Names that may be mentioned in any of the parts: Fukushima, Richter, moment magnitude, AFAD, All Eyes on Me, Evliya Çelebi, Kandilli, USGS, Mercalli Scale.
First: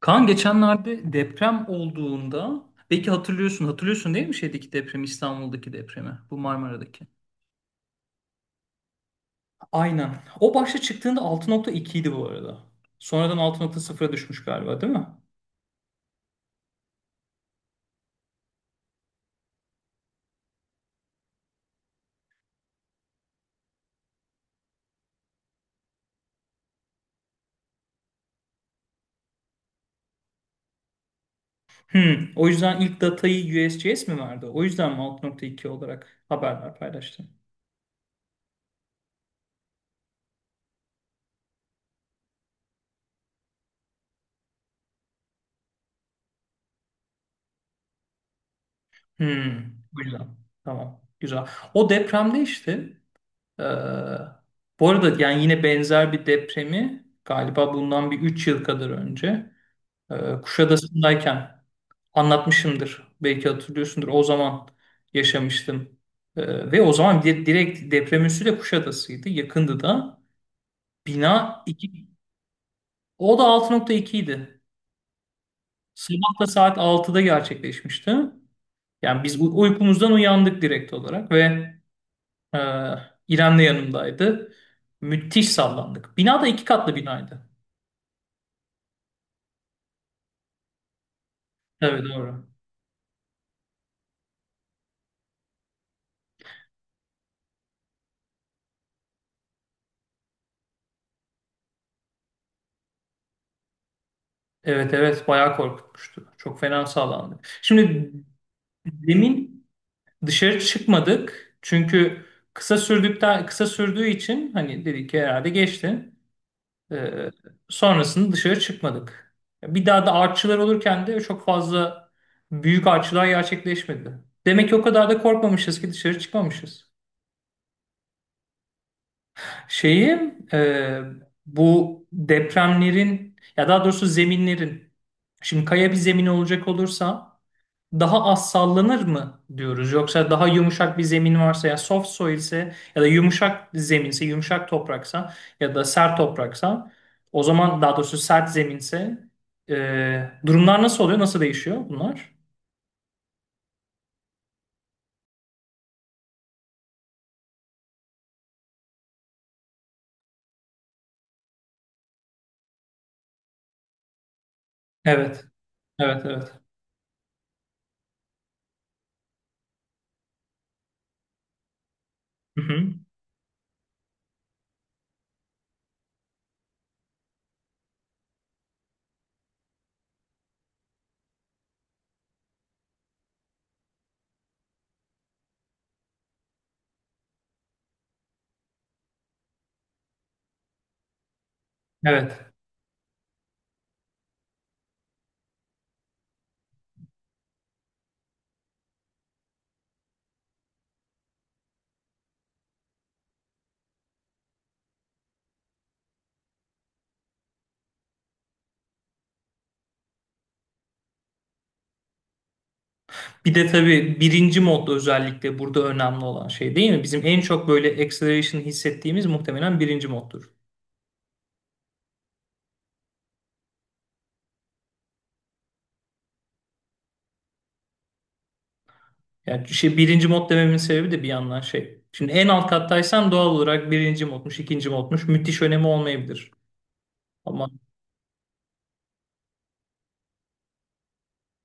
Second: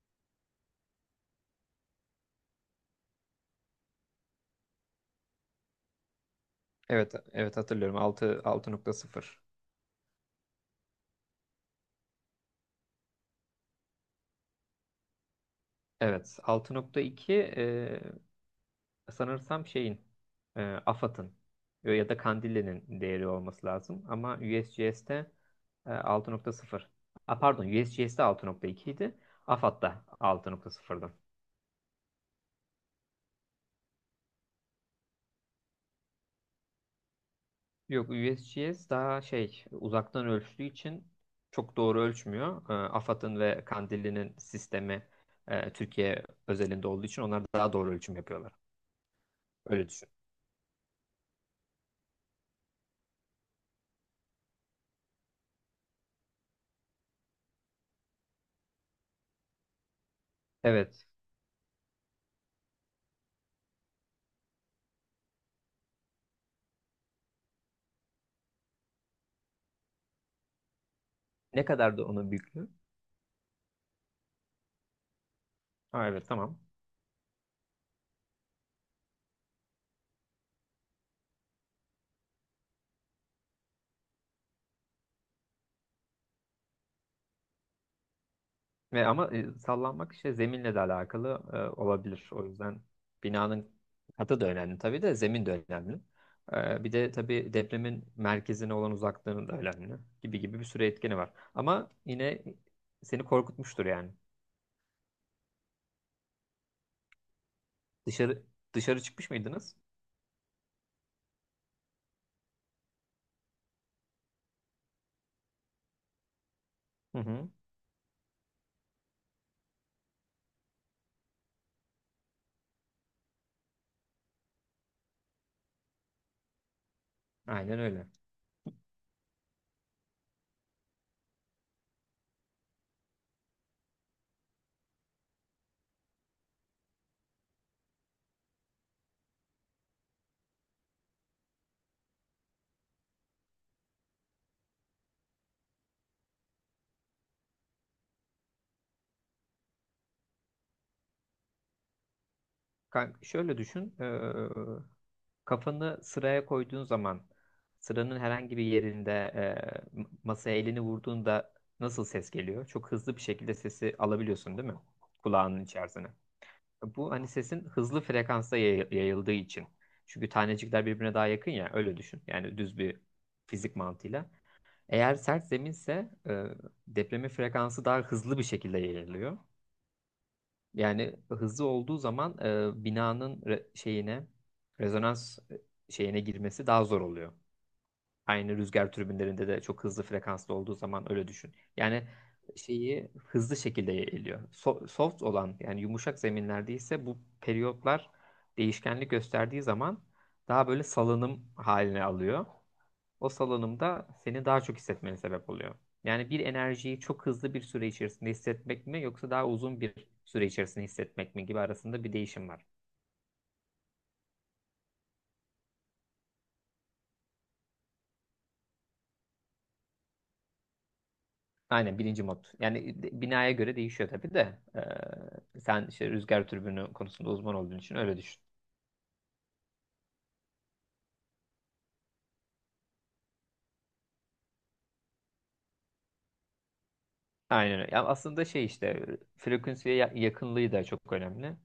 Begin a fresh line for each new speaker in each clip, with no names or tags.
Kaan geçenlerde deprem olduğunda belki hatırlıyorsun değil mi, şeydeki depremi, İstanbul'daki depremi, bu Marmara'daki.
Evet, evet hatırlıyorum. Altı nokta sıfır.
Aynen. O başta çıktığında 6.2 idi bu arada. Sonradan 6.0'a düşmüş galiba, değil mi?
Evet, 6.2 sanırsam şeyin AFAD'ın ya da Kandilli'nin değeri olması lazım ama U S G S'te 6.0. A, pardon, U S G S'te USGS'te 6.2 idi. AFAD'da 6.0'dı.
Hmm. O yüzden ilk datayı USGS mi verdi? O yüzden mi 6.2 olarak haberler paylaştı?
Yok, USGS daha şey uzaktan ölçtüğü için çok doğru ölçmüyor. AFAD'ın ve Kandilli'nin sistemi Türkiye özelinde olduğu için onlar daha doğru ölçüm yapıyorlar.
Hmm.
Öyle
Bu
düşün.
yüzden. Tamam. Güzel. O depremde işte, eee, bu arada yani yine benzer bir depremi galiba bundan bir 3 yıl kadar önce,
Evet.
Kuşadası'ndayken anlatmışımdır. Belki hatırlıyorsundur. O zaman yaşamıştım. Ve o zaman direkt deprem üssü de Kuşadası'ydı. Yakındı da. Bina
Ne kadar da
iki.
onun büyüklüğü?
O da 6.2 idi.
Ha, evet
Sabah da
tamam.
saat 6'da gerçekleşmişti. Yani biz uykumuzdan uyandık direkt olarak ve e, İrem de yanımdaydı. Müthiş sallandık. Bina da 2 katlı binaydı.
Ve ama sallanmak işte zeminle de alakalı
Evet,
olabilir. O
doğru.
yüzden binanın katı da önemli tabii de zemin de önemli. Bir de tabii depremin merkezine olan uzaklığının da önemli gibi gibi bir sürü etkeni var. Ama yine seni korkutmuştur yani.
Evet, evet, bayağı korkutmuştu. Çok fena sallandık. Şimdi
Dışarı dışarı çıkmış
demin
mıydınız?
dışarı çıkmadık çünkü kısa sürdüğü için, hani dedik ki herhalde geçti.
Hı
Ee,
hı.
sonrasında dışarı çıkmadık. Bir daha da artçılar olurken de çok fazla büyük artçılar gerçekleşmedi. Demek ki o kadar da korkmamışız ki dışarı çıkmamışız.
Aynen öyle.
Şeyi bu depremlerin, ya daha doğrusu zeminlerin, şimdi kaya bir zemin olacak olursa daha az sallanır mı diyoruz? Yoksa daha yumuşak bir zemin varsa, ya soft soil ise ya da yumuşak zeminse, yumuşak topraksa ya da sert topraksa, o zaman, daha doğrusu sert zeminse, durumlar nasıl oluyor? Nasıl değişiyor bunlar?
Kanka, şöyle düşün. Kafanı sıraya koyduğun zaman sıranın herhangi bir yerinde masaya elini vurduğunda nasıl ses geliyor? Çok hızlı bir şekilde sesi alabiliyorsun değil mi?
Evet.
Kulağının içerisine.
Evet, evet.
Bu hani sesin hızlı frekansta yayıldığı için. Çünkü tanecikler birbirine daha yakın ya, öyle düşün. Yani
Hı
düz
hı.
bir fizik mantığıyla. Eğer sert zeminse depremin frekansı daha hızlı bir şekilde yayılıyor. Yani hızlı olduğu zaman binanın şeyine, rezonans şeyine girmesi daha zor oluyor. Aynı rüzgar türbinlerinde de çok hızlı frekanslı olduğu zaman öyle düşün. Yani
Evet.
şeyi hızlı şekilde yayılıyor. Soft olan, yani yumuşak zeminlerde ise bu periyotlar değişkenlik gösterdiği zaman daha böyle salınım haline alıyor, o salınımda seni daha çok hissetmene sebep oluyor. Yani bir enerjiyi çok hızlı bir süre içerisinde hissetmek mi yoksa daha uzun bir süre içerisinde hissetmek mi gibi arasında bir değişim var.
Bir de tabii birinci modda özellikle burada önemli olan şey, değil mi? Bizim en çok böyle acceleration hissettiğimiz muhtemelen birinci moddur.
Aynen birinci mod. Yani binaya göre değişiyor tabii de. Sen işte rüzgar türbünü konusunda uzman olduğun için öyle düşün.
Yani birinci mod dememin sebebi de bir yandan şey. Şimdi en alt kattaysam doğal olarak birinci modmuş, ikinci modmuş, müthiş önemi olmayabilir. Ama
Aynen öyle. Ya aslında şey işte frekansıya yakınlığı da çok önemli.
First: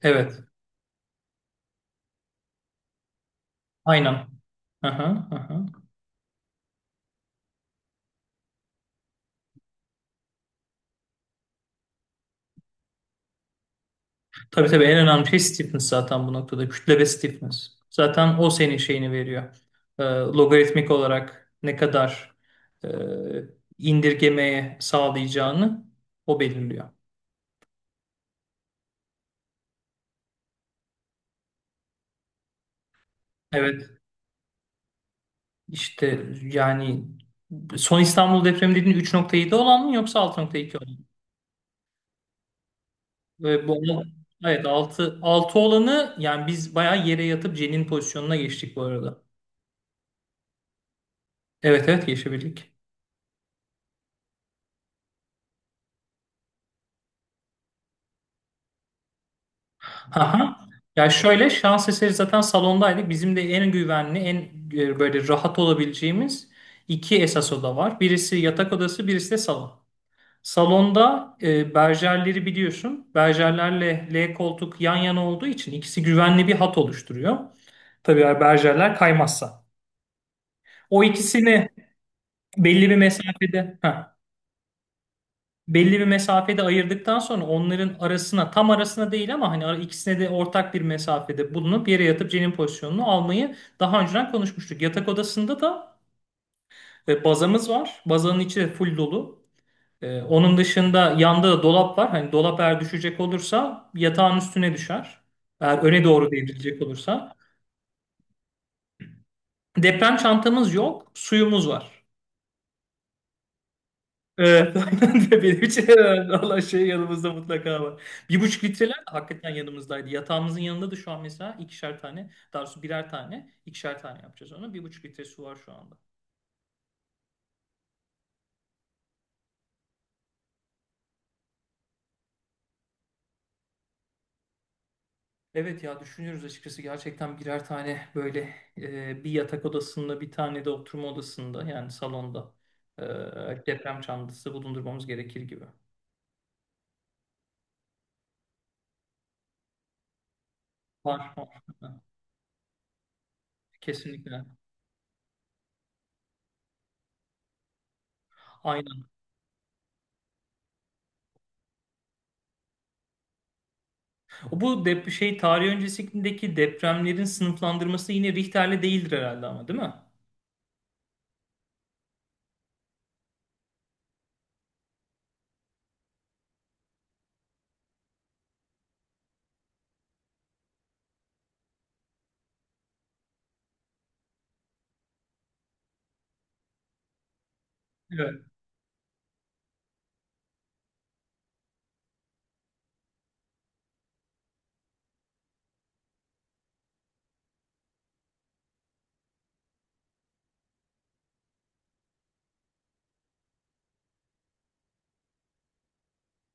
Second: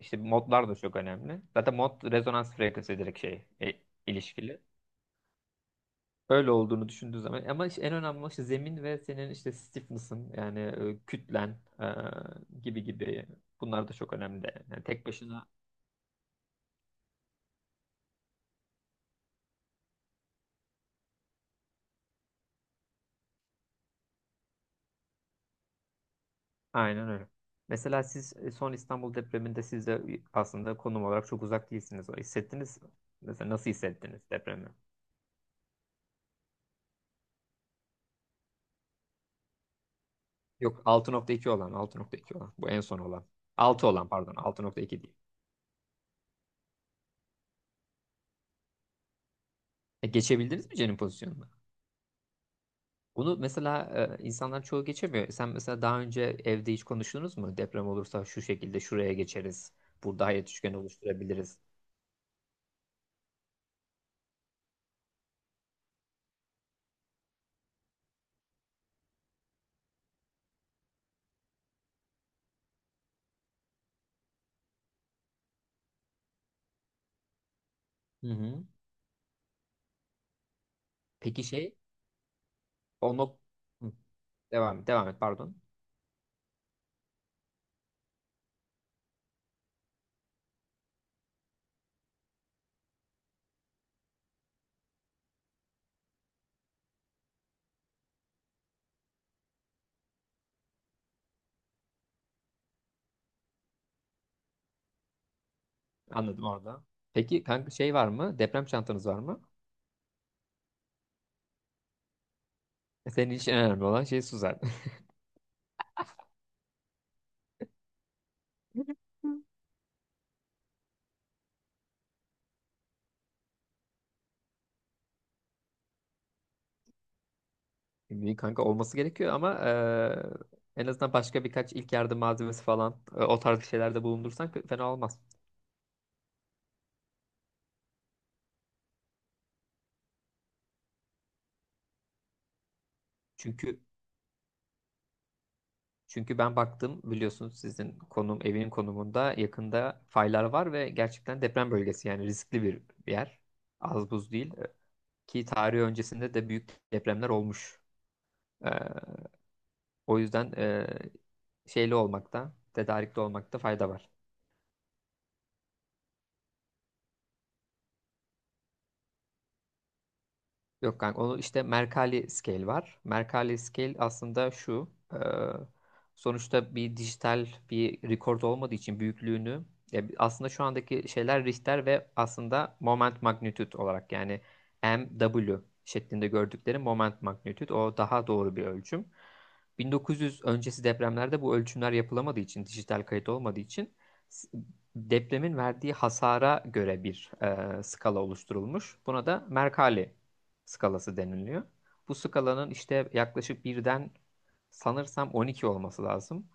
İşte
evet,
modlar da çok önemli. Zaten mod rezonans frekansı direkt şey
aynen.
ilişkili.
Aha, aha.
Öyle olduğunu düşündüğü zaman, ama işte en önemli olan işte zemin ve senin işte stiffness'ın, yani kütlen gibi gibi, bunlar da çok önemli.
Tabii,
Yani
tabii en
tek
önemli şey
başına
stiffness zaten bu noktada. Kütle ve stiffness. Zaten o senin şeyini veriyor. Logaritmik olarak ne kadar e, indirgemeye sağlayacağını o belirliyor.
aynen öyle. Mesela siz son İstanbul depreminde siz de aslında konum olarak çok uzak değilsiniz. O hissettiniz mi? Mesela nasıl
Evet,
hissettiniz depremi?
işte yani son İstanbul depremi dediğin 3.7 olan mı yoksa 6.2
Yok,
olan mı?
altı nokta iki olan bu en son olan.
Ve bu
6
al-
olan, pardon, altı
evet
nokta iki değil.
6 6 olanı, yani biz bayağı yere yatıp cenin pozisyonuna geçtik bu arada.
Geçebildiniz mi Cen'in pozisyonuna?
Evet, evet geçebildik.
Bunu mesela insanlar çoğu geçemiyor. Sen mesela daha önce evde hiç konuştunuz mu? Deprem olursa şu şekilde şuraya geçeriz. Burada hayat
Aha.
üçgeni
Ya şöyle,
oluşturabiliriz.
şans eseri zaten salondaydık. Bizim de en güvenli, en böyle rahat olabileceğimiz iki esas oda var. Birisi yatak odası, birisi de salon. Salonda berjerleri biliyorsun. Berjerlerle L koltuk yan yana olduğu için ikisi güvenli bir hat oluşturuyor. Tabii
Hı
eğer
hı.
berjerler kaymazsa. O
Peki
ikisini
şey,
belli bir
o nok-
mesafede.
hı,
Heh.
devam devam et, pardon.
Belli bir mesafede ayırdıktan sonra onların arasına, tam arasına değil ama hani ikisine de ortak bir mesafede bulunup yere yatıp cenin pozisyonunu almayı daha önceden konuşmuştuk. Yatak odasında da bazamız var. Bazanın içi de full dolu. Onun dışında yanda da dolap var. Hani dolap eğer düşecek olursa yatağın üstüne düşer, eğer öne doğru
Anladım
devrilecek
orada.
olursa.
Peki kanka, şey var mı? Deprem çantanız var mı?
Deprem çantamız yok, suyumuz var.
Senin için en önemli olan şey su zaten.
Evet, aynen de benim için herhalde Allah yanımızda mutlaka var. 1,5 litreler de hakikaten yanımızdaydı. Yatağımızın yanında da şu an mesela ikişer tane, daha doğrusu birer tane, ikişer tane yapacağız onu. 1,5 litre su var şu anda.
Şimdi kanka olması gerekiyor ama en azından başka birkaç ilk yardım malzemesi falan o tarz şeylerde bulundursan fena olmaz.
Evet ya, düşünüyoruz açıkçası gerçekten birer tane böyle, bir yatak odasında, bir tane de oturma odasında, yani salonda, e,
Çünkü
deprem çantası bulundurmamız gerekir gibi.
Çünkü ben baktım, biliyorsunuz sizin konum, evin konumunda yakında faylar var ve
Var,
gerçekten
var.
deprem bölgesi, yani riskli bir yer. Az buz
Kesinlikle.
değil. Ki tarih öncesinde de büyük depremler olmuş. Ee,
Aynen.
O yüzden şeyli olmakta, tedarikli olmakta fayda var.
Bu dep şey tarih öncesindeki depremlerin sınıflandırması yine Richter'le değildir herhalde, ama değil mi?
Yok kanka, onu işte Mercalli Scale var. Mercalli Scale aslında şu. Sonuçta bir dijital bir record olmadığı için büyüklüğünü aslında şu andaki şeyler Richter ve aslında moment magnitude olarak, yani MW şeklinde gördükleri moment magnitude, o daha
Evet.
doğru bir ölçüm. 1900 öncesi depremlerde bu ölçümler yapılamadığı için, dijital kayıt olmadığı için s- depremin verdiği hasara göre bir skala oluşturulmuş. Buna da Mercalli skalası deniliyor. Bu skalanın işte yaklaşık birden sanırsam 12 olması lazım.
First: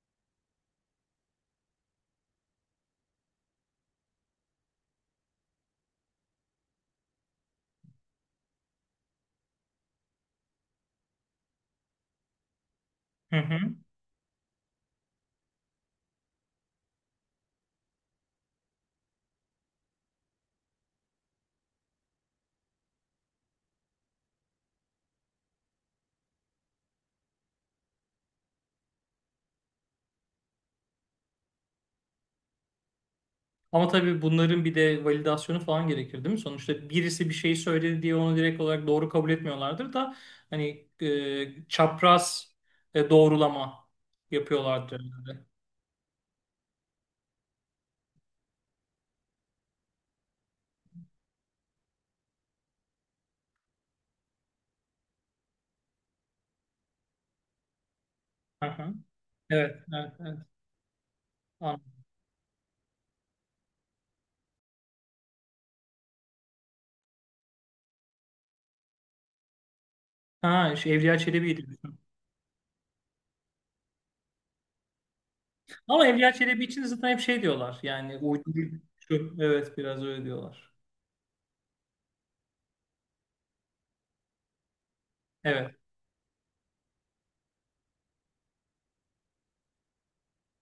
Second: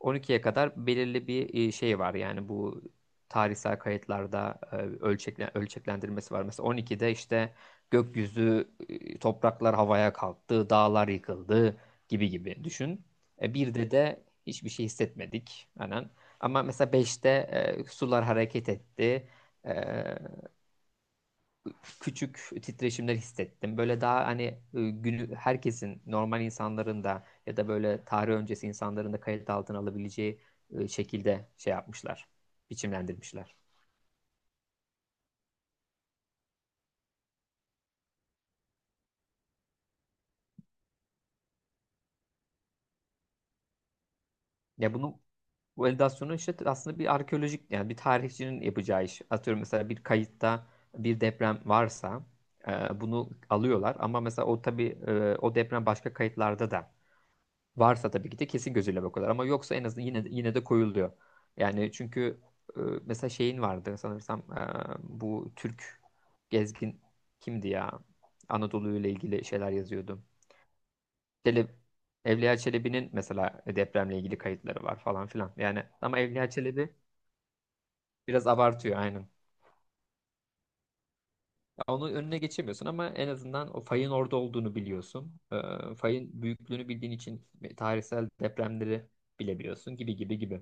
12'ye kadar belirli bir şey var. Yani bu tarihsel kayıtlarda ölçeklendirmesi var. Mesela 12'de işte gökyüzü, topraklar havaya kalktı, dağlar yıkıldı, gibi gibi düşün.
Hı hı.
Birde de hiçbir şey hissetmedik. Aynen. Ama mesela 5'te sular hareket etti. E, Küçük titreşimler hissettim. Böyle daha hani günü herkesin, normal insanların da ya da böyle tarih öncesi insanların da kayıt altına alabileceği şekilde şey yapmışlar. Biçimlendirmişler.
Ama tabii bunların bir de validasyonu falan gerekir, değil mi? Sonuçta birisi bir şey söyledi diye onu direkt olarak doğru kabul etmiyorlardır da, hani çapraz doğrulama
Ya
yapıyorlardır
bunu
herhalde.
bu validasyonu işte aslında bir arkeolojik, yani bir tarihçinin yapacağı iş. Atıyorum mesela, bir kayıtta bir deprem varsa bunu alıyorlar ama mesela o tabii o deprem başka kayıtlarda da varsa tabii ki de
Hı
kesin
hı.
gözüyle bakıyorlar ama
Evet,
yoksa en azından
evet,
yine de,
evet.
yine de koyuluyor.
Anladım.
Yani çünkü mesela şeyin vardı sanırsam bu Türk gezgin kimdi ya? Anadolu ile ilgili şeyler yazıyordu.
Ha, şu Evliya Çelebi'ydi
Çelebi,
bizim.
Evliya Çelebi'nin mesela depremle ilgili kayıtları var falan filan. Yani
Ama
ama
Evliya
Evliya
Çelebi için
Çelebi
zaten hep şey diyorlar. Yani uydu
biraz abartıyor, aynen.
şu. Evet, biraz öyle diyorlar.
Ya onun önüne geçemiyorsun ama en azından o fayın orada olduğunu biliyorsun.
Evet.
Fayın büyüklüğünü bildiğin için tarihsel depremleri bilebiliyorsun, gibi gibi gibi.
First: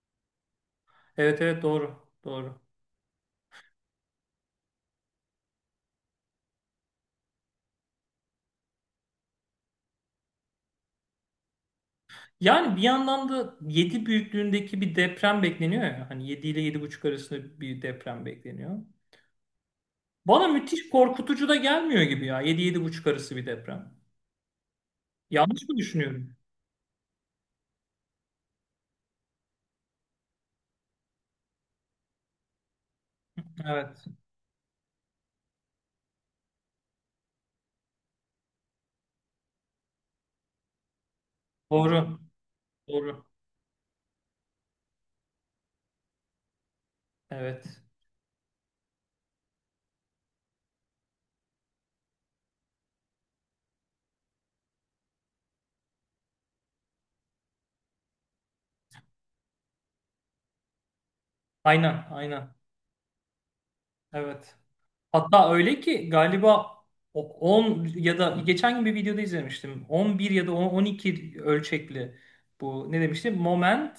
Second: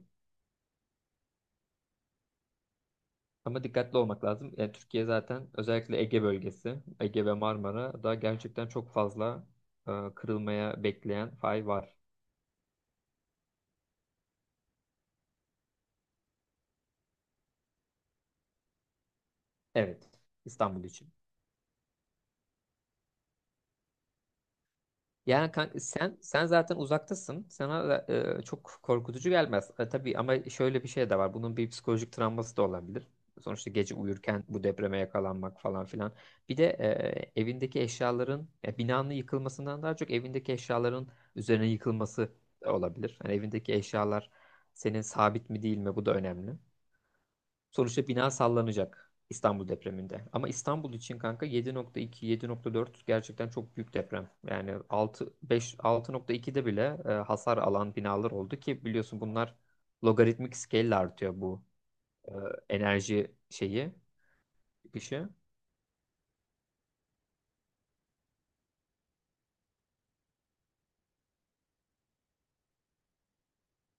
Evet, evet, doğru. Doğru.
Ama dikkatli olmak lazım. Yani Türkiye zaten, özellikle Ege bölgesi, Ege ve Marmara da gerçekten çok fazla kırılmaya bekleyen fay var.
Yani bir yandan da 7 büyüklüğündeki bir deprem bekleniyor ya. Hani 7 ile 7,5 arasında bir deprem bekleniyor.
Evet,
Bana
İstanbul
müthiş
için.
korkutucu da gelmiyor gibi ya. Yedi, 7,5 arası bir deprem.
Yani
Yanlış mı
kanka, sen
düşünüyorum?
sen zaten uzaktasın. Sana da, çok korkutucu gelmez. Tabii ama şöyle bir şey de var. Bunun bir psikolojik travması da olabilir. Sonuçta gece
Evet.
uyurken bu depreme yakalanmak falan filan. Bir de evindeki eşyaların, ya binanın yıkılmasından daha çok evindeki eşyaların üzerine
Doğru.
yıkılması da olabilir.
Doğru.
Yani evindeki eşyalar senin sabit mi değil mi, bu da önemli.
Evet.
Sonuçta bina sallanacak İstanbul depreminde. Ama İstanbul için kanka, 7.2, 7.4 gerçekten çok büyük deprem. Yani 6, 5, 6.2'de bile hasar alan binalar oldu, ki biliyorsun bunlar logaritmik scale ile artıyor, bu
Aynen.
e,
Aynen.
enerji şeyi,
Evet.
çıkışı.
Hatta öyle ki galiba, 10 ya da, geçen gün bir videoda izlemiştim, 11 ya da 10, 12 ölçekli, bu ne demiştim? Moment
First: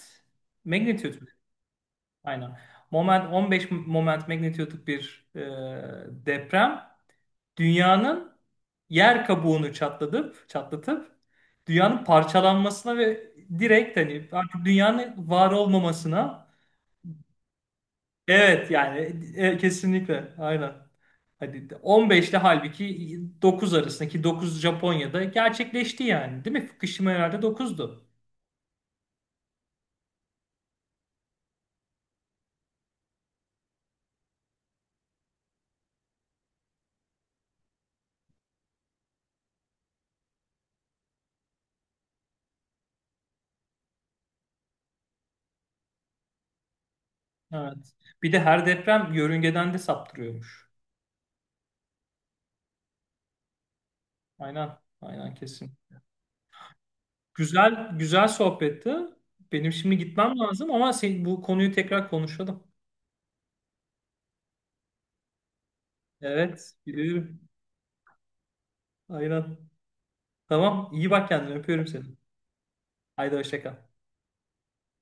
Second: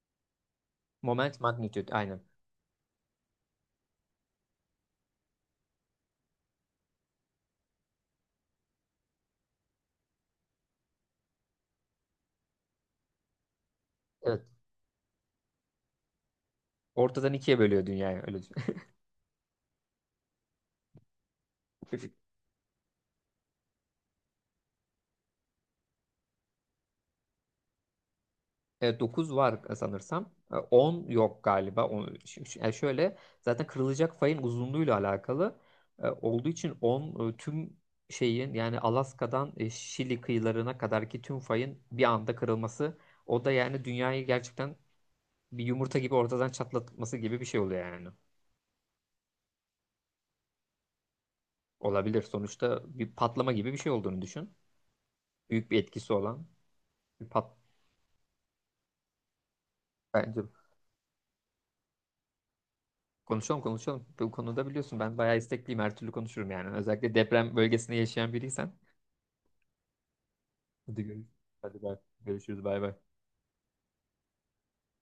magnitude.
Moment magnitude, aynen.
Aynen. 15 moment magnitude'luk bir deprem dünyanın yer kabuğunu çatlatıp çatlatıp dünyanın parçalanmasına ve direkt hani
Evet.
artık dünyanın var olmamasına,
Ortadan ikiye bölüyor dünyayı, öyle düşün.
evet yani, kesinlikle aynen. Hadi 15 ile halbuki 9 arasındaki, 9 Japonya'da gerçekleşti yani, değil mi? Fukushima herhalde 9'du.
9 var sanırsam. 10 yok galiba. On, yani şöyle, zaten kırılacak fayın uzunluğuyla alakalı olduğu için 10 tüm şeyin, yani Alaska'dan Şili kıyılarına kadarki tüm fayın bir anda kırılması, o da yani dünyayı gerçekten bir yumurta gibi ortadan çatlatması gibi bir şey oluyor
Evet.
yani.
Bir de her deprem yörüngeden de saptırıyormuş.
Olabilir. Sonuçta bir patlama gibi bir şey olduğunu düşün.
Aynen. Aynen,
Büyük
kesin.
bir etkisi olan bir pat,
Güzel güzel sohbetti. Benim şimdi gitmem
bence
lazım ama sen, bu konuyu tekrar konuşalım.
konuşalım, konuşalım. Bu konuda biliyorsun ben bayağı istekliyim. Her türlü konuşurum yani.
Evet,
Özellikle
biliyorum.
deprem bölgesinde yaşayan biriysen.
Aynen. Tamam,
Hadi
iyi
görüşürüz.
bak kendine.
Hadi
Öpüyorum
bay.
seni.
Görüşürüz. Bay bay.
Haydi, hoşça kal.